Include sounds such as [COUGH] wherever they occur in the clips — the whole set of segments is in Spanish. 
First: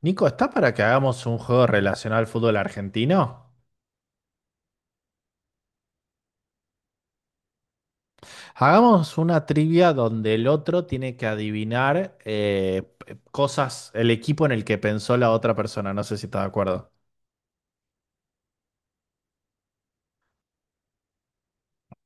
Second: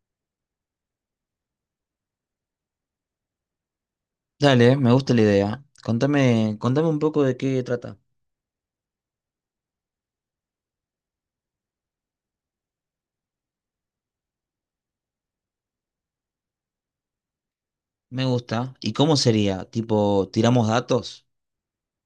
Nico, ¿estás para que hagamos un juego relacionado al fútbol argentino? Dale, me gusta la idea. Contame un poco de qué trata. Hagamos una trivia donde el otro tiene que adivinar cosas, el equipo en el que pensó la otra persona. No sé si estás de acuerdo. Me gusta. ¿Y cómo sería? Tipo, ¿tiramos datos?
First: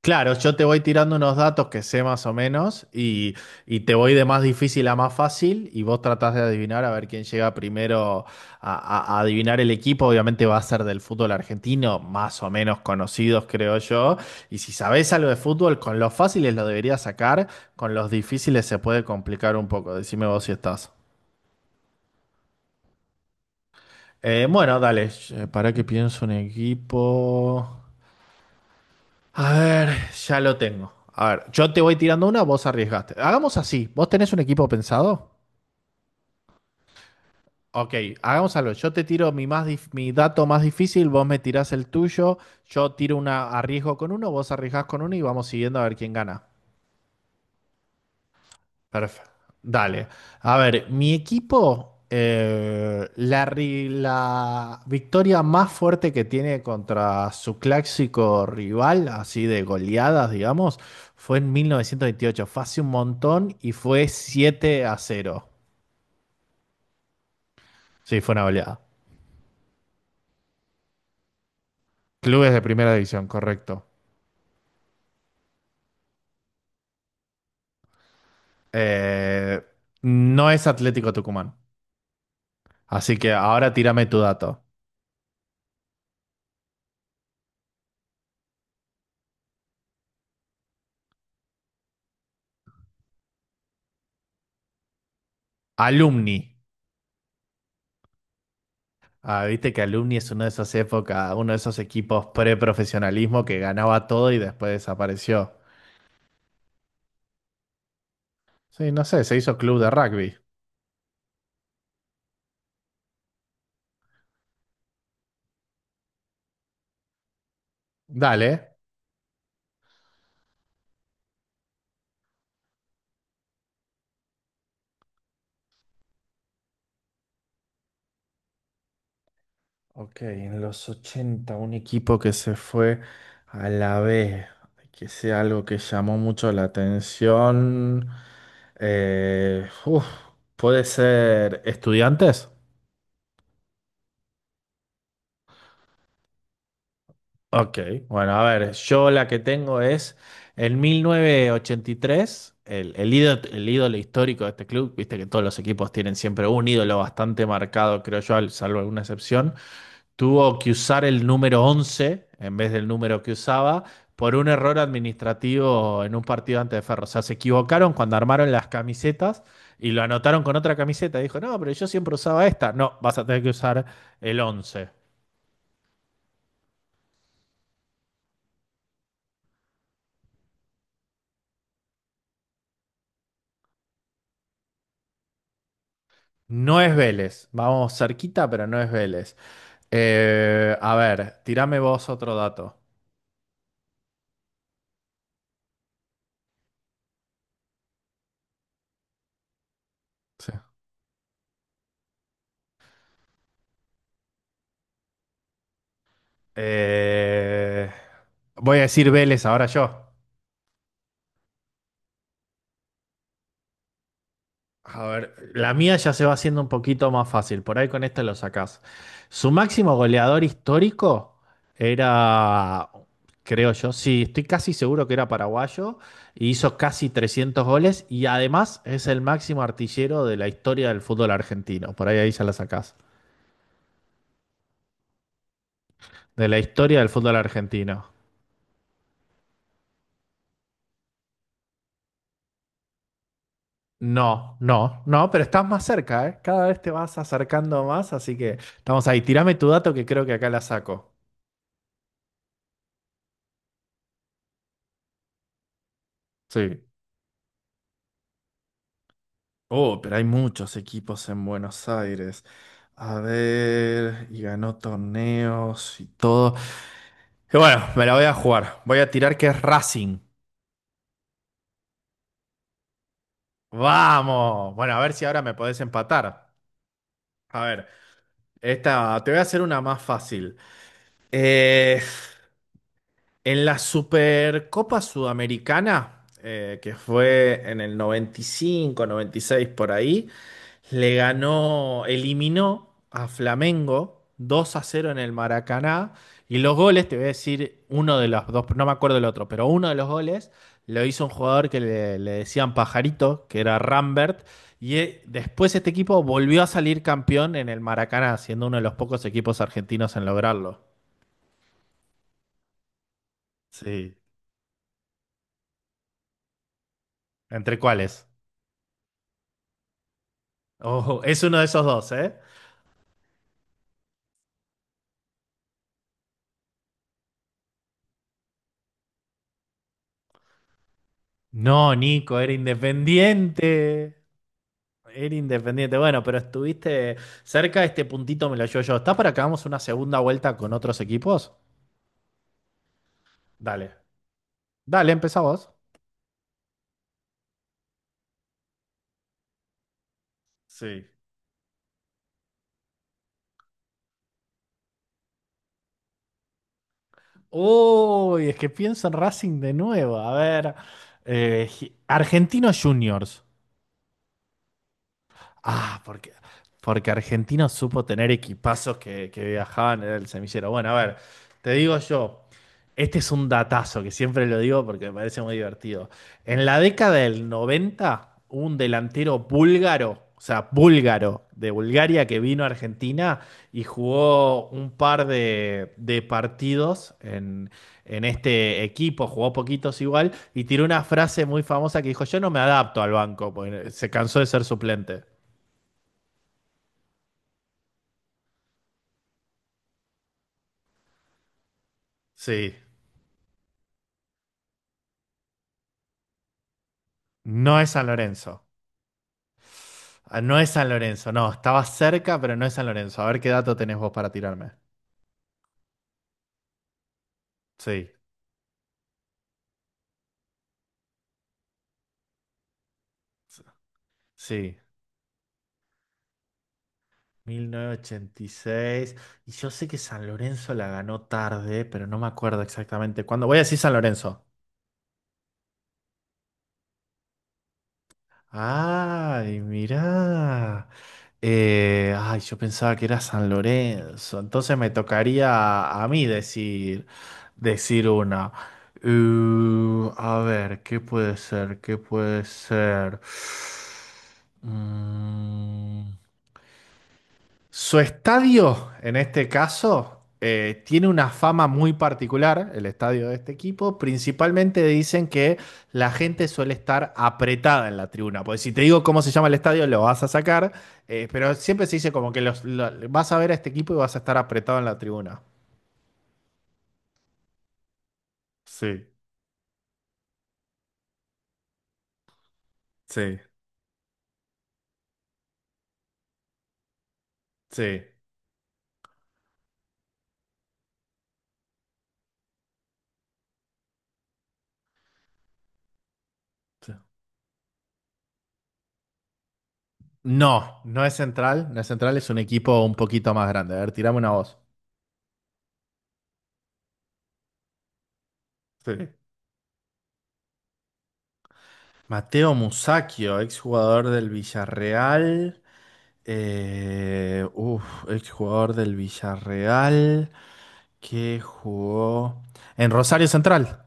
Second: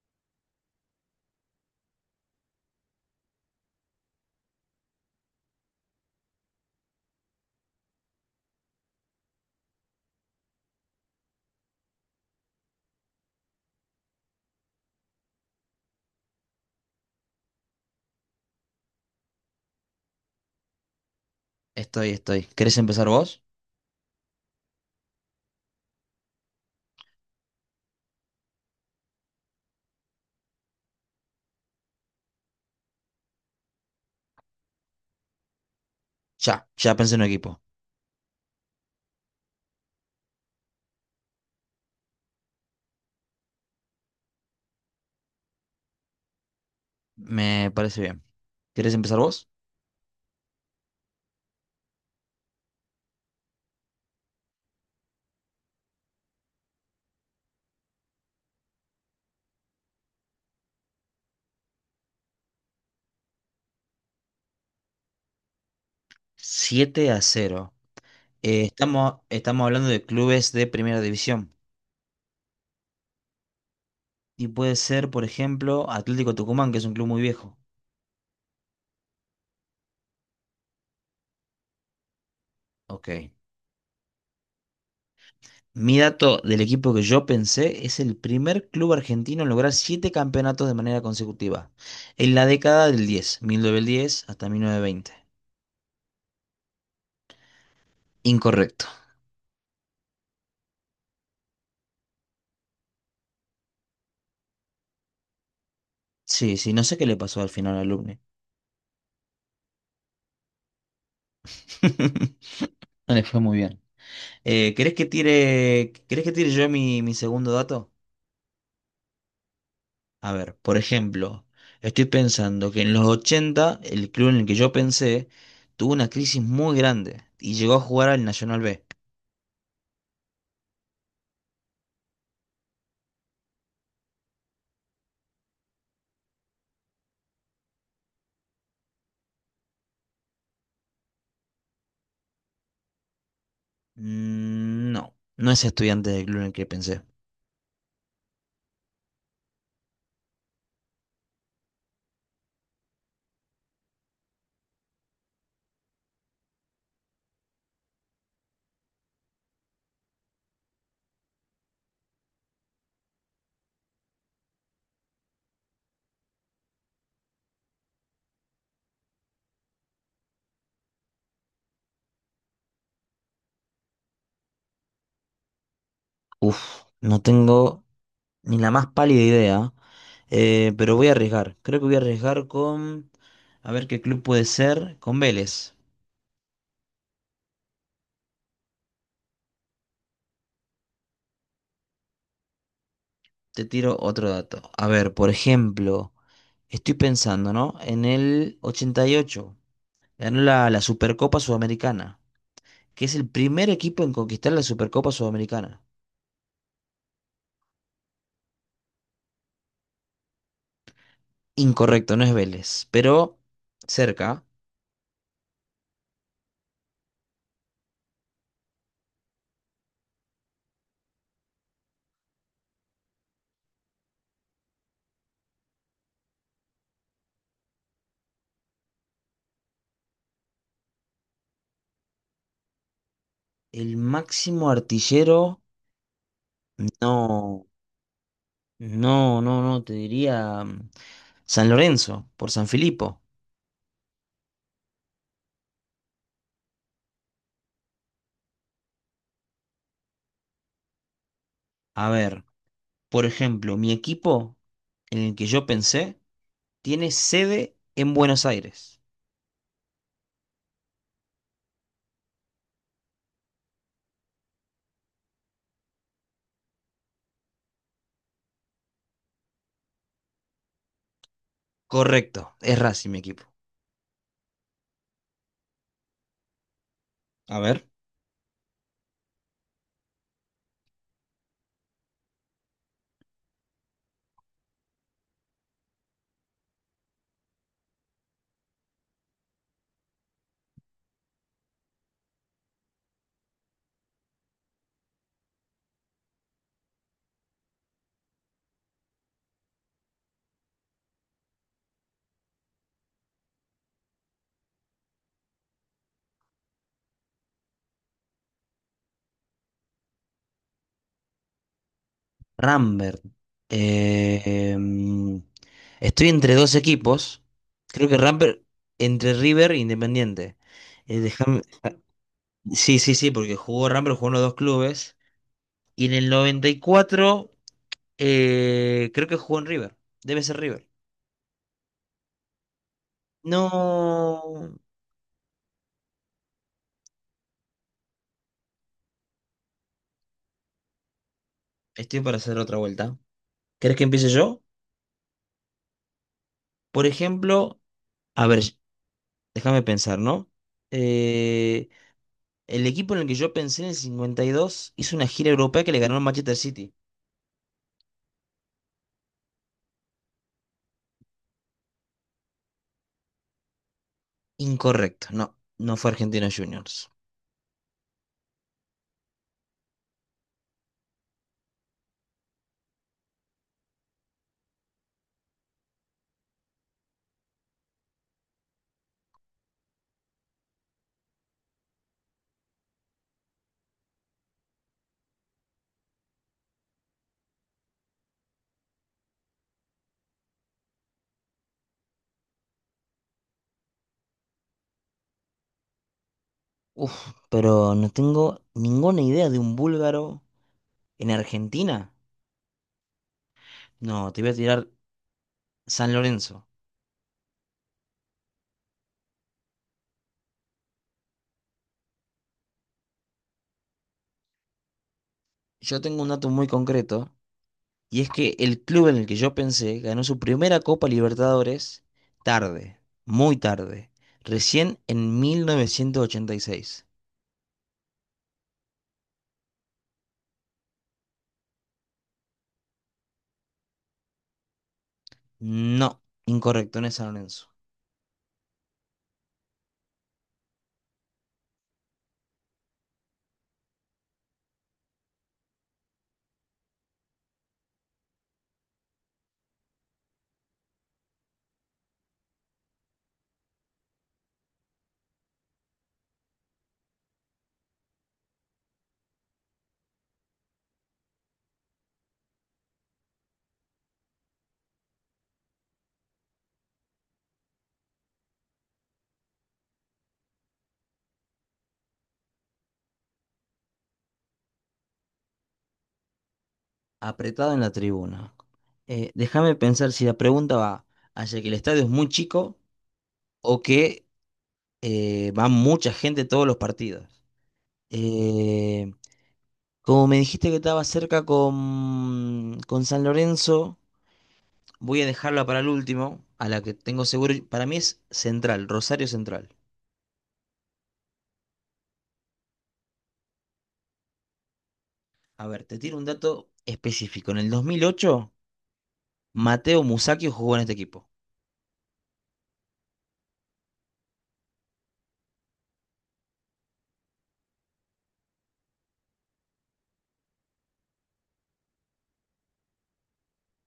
Claro, yo te voy tirando unos datos que sé más o menos y te voy de más difícil a más fácil y vos tratás de adivinar a ver quién llega primero a, a adivinar el equipo. Obviamente va a ser del fútbol argentino, más o menos conocidos creo yo. Y si sabés algo de fútbol, con los fáciles lo deberías sacar, con los difíciles se puede complicar un poco. Decime vos si estás. Estoy, estoy. ¿Querés empezar vos? Bueno, dale, para que pienso un equipo. A ver, ya lo tengo. A ver, yo te voy tirando una, vos arriesgaste. Hagamos así. ¿Vos tenés un equipo pensado? Ya, ya pensé en un equipo. Ok, hagamos algo. Yo te tiro mi dato más difícil, vos me tirás el tuyo, yo tiro una, arriesgo con uno, vos arriesgás con uno y vamos siguiendo a ver quién gana. Me parece bien. ¿Querés empezar Perfecto. vos? Dale. A ver, mi equipo, la victoria más fuerte que tiene contra su clásico rival, así de goleadas, digamos, fue en 1928. Fue hace un montón y fue 7 a cero. 7-0. Sí, fue una Eh, goleada. estamos, estamos hablando de clubes de primera división. Clubes de primera división, correcto. Y puede ser, por ejemplo, Atlético Tucumán, que es un club muy viejo. Eh, no es Atlético Tucumán. Ok. Así que ahora tírame tu dato. Mi dato del equipo que yo pensé es el primer club argentino en lograr siete campeonatos de manera consecutiva, en la década del diez, 1910 hasta 1920. Alumni. Incorrecto. Ah, viste que Alumni es una de esas épocas, uno de esos equipos pre-profesionalismo que ganaba todo y después desapareció. Sí, sí, no sé qué le pasó al final al Alumni. Sí, no sé, se hizo club de rugby. [LAUGHS] No le fue muy bien. ¿Querés que tire yo mi segundo dato? Dale. A ver, por ejemplo, estoy pensando que en los 80 el club en el que yo pensé tuvo una crisis muy grande y llegó a jugar al Nacional B. Ok, en los 80 un equipo que se fue a la B, que sea algo que llamó mucho la atención. Eh, uf, puede ser estudiantes. Mm, no, no es estudiante del club en el que pensé. Ok, bueno, a ver, yo la que tengo es en 1983, el ídolo histórico de este club, viste que todos los equipos tienen siempre un ídolo bastante marcado, creo yo, salvo alguna excepción, tuvo que usar el número 11 en vez del número que usaba por un error administrativo en un partido antes de Ferro. O sea, se equivocaron cuando armaron las camisetas y lo anotaron con otra camiseta. Dijo, no, pero yo siempre usaba esta. No, vas a tener que usar el 11. Uf, no tengo ni la más pálida idea, pero voy a arriesgar. Creo que voy a arriesgar con, a ver qué club puede ser. Con Vélez. No es Vélez. Vamos cerquita, pero no es Vélez. A ver, tirame vos otro dato. Te tiro otro dato. A ver, por ejemplo, estoy pensando, ¿no? En el 88 ganó Sí. la Supercopa Sudamericana, que es el primer equipo en conquistar la Supercopa Sudamericana. Eh, Voy a decir Vélez ahora yo. Incorrecto, no es Vélez, pero cerca. A ver, la mía ya se va haciendo un poquito más fácil. Por ahí con esta lo sacás. Su máximo goleador histórico era, creo yo, sí, estoy casi seguro que era paraguayo. Y hizo casi 300 goles y además es el máximo artillero de la historia del fútbol argentino. Por ahí ahí ya la sacás. El máximo artillero. De la historia del fútbol No, argentino. no, no, no, te diría San Lorenzo, por San Filipo. No, no, no, pero estás más cerca, ¿eh? Cada vez te vas acercando más, así que estamos ahí. Tirame tu dato que creo que acá la saco. A ver, por ejemplo, mi equipo en el que yo pensé Sí. tiene sede en Buenos Aires. Oh, pero hay muchos equipos en Buenos Aires. A ver, y ganó torneos y todo. Y bueno, me la voy a jugar. Voy a tirar que es Racing. Correcto, es Racing mi equipo. Vamos. Bueno, a ver si ahora me podés empatar. A A ver, ver, esta, te voy a hacer una más fácil. Eh, En la Supercopa Sudamericana, que fue en el noventa noventa y cinco noventa y seis por ahí, le ganó, eliminó a Flamengo 2 a cero en el Maracaná. Y los goles, te voy a decir uno de los dos, no me acuerdo el otro, pero uno de los goles lo hizo un jugador que le decían Pajarito, que era Rambert. Y después este equipo volvió a salir campeón en el Maracaná, siendo uno de los pocos equipos argentinos en lograrlo. Rambert. Sí. eh, mm, estoy entre dos equipos. ¿Entre Creo que cuáles? Rambert entre River e Independiente. Eh, Ojo, es uno déjame- de esos dos, ¿eh? Sí, sí, sí, porque jugó Rambert, jugó en los dos clubes. Y en el 94, creo que jugó en River. Debe ser River. No, Nico, era independiente. No. Era independiente. Bueno, pero estuviste cerca, este puntito me lo llevo yo. ¿Estás para que hagamos una segunda vuelta con otros equipos? Estoy para hacer otra vuelta. Dale. ¿Querés que empiece yo? Dale, empezá vos. Por ejemplo, a ver, déjame pensar, ¿no? Sí. Eh, el equipo en el que yo pensé en el 52 hizo una gira europea que le ganó al Manchester City. Uy, es que pienso en Racing de nuevo. A ver, eh, Argentinos Juniors. Incorrecto, no, no Ah, fue porque, Argentinos Juniors. porque Argentina supo tener equipazos que viajaban en el semillero. Bueno, a ver, te digo yo, este es un datazo que siempre lo digo porque me parece muy divertido. En la década del 90, un delantero búlgaro, o sea, búlgaro de Bulgaria que vino a Argentina y jugó un par de partidos en este equipo, jugó poquitos igual, y tiró una frase muy famosa que dijo, yo no me adapto al banco, porque se cansó de ser suplente. Uf, pero no tengo ninguna idea de un búlgaro en Argentina. Sí, No, te voy a tirar San Lorenzo. no es San Lorenzo. Ah, no es San Lorenzo, no, estaba cerca, pero no es San Lorenzo. A ver qué dato tenés vos para tirarme. Yo tengo un dato muy concreto. Sí, Y es que el club en el que yo pensé ganó su primera Copa Libertadores tarde, muy tarde, sí, recién en 1986. 1986. Y seis. Y yo sé que San Lorenzo la ganó tarde, pero no me acuerdo exactamente cuándo. Voy a decir San Lorenzo. No, incorrecto, no es San Lorenzo. Ay, mirá. Yo pensaba que era San Lorenzo. Entonces me tocaría a mí decir, decir una. A ver, ¿qué puede ser? ¿Qué puede ser? Mm. Su estadio, en este caso, tiene una fama muy particular, el estadio de este equipo. Principalmente dicen que la gente suele estar apretada en la tribuna. Pues si te digo cómo se llama el estadio, lo vas a sacar. Pero siempre se dice como que vas a ver a este equipo y vas a estar apretado en la tribuna. Apretado en la tribuna. Sí, Déjame pensar si la pregunta va hacia que el estadio es muy chico sí, o que va mucha gente todos los partidos. sí. Eh, como me dijiste que estaba cerca con, San Lorenzo. Voy a dejarla para el último, a la Sí. que tengo seguro. Para mí es Central, Rosario Central. No, no es Central. No es Central, es un equipo un poquito más grande. A ver, tirame una voz. A ver, te tiro un dato específico. En el 2008, Sí. Mateo Musacchio jugó en este equipo. Mateo Musacchio, exjugador del Villarreal. Eh, uf, exjugador del Villarreal que jugó en Rosario Central.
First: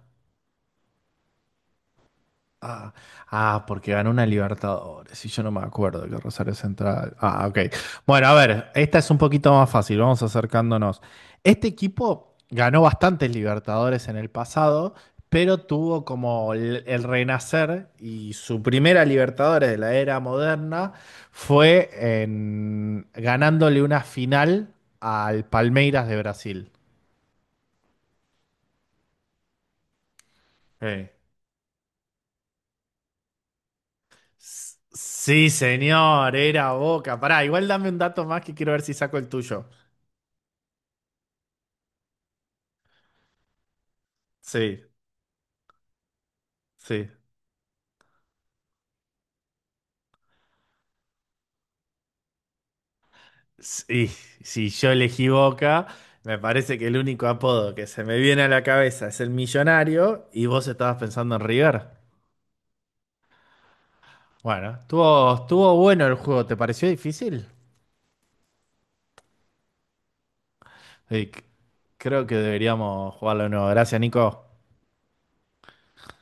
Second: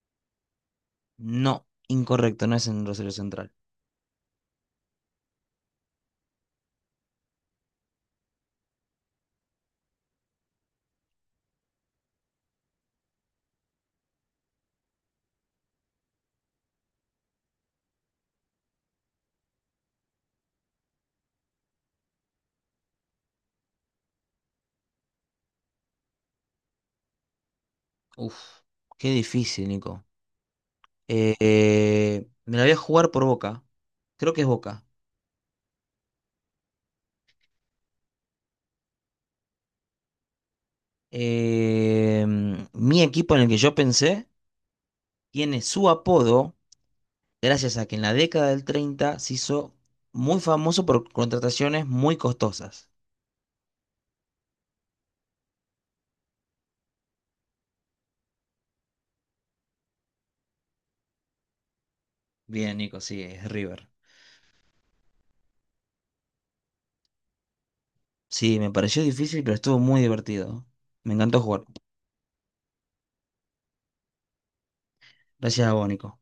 No, incorrecto, no es en Ah, Rosario Central. ah, porque ganó una Libertadores y yo no me acuerdo que Rosario Central. Ah, ok. Bueno, a ver, esta es un poquito más fácil, vamos acercándonos. Este equipo ganó bastantes Libertadores en el pasado, pero tuvo como el renacer y su primera Libertadores de la era moderna fue ganándole una final al Palmeiras de Brasil. Uf, qué difícil, Nico. Eh. Me la voy a jugar por Boca. Creo que es S- Boca. Sí, señor, era Boca. Pará, igual dame un dato más que quiero ver si saco el tuyo. Eh, mi equipo en el que yo pensé Sí, tiene su apodo sí. gracias a que en la década del 30 se hizo muy famoso por contrataciones muy costosas. Sí, si yo elegí Boca, me parece que el único apodo que se me viene a la cabeza es el millonario y vos estabas pensando en River. Bien, Nico, sí, es River. Bueno, estuvo, estuvo bueno el juego, ¿te pareció difícil? Sí, me pareció difícil, pero estuvo muy divertido. Me Sí, encantó jugar. creo que deberíamos jugarlo de nuevo. Gracias, Nico. Gracias a vos, Nico.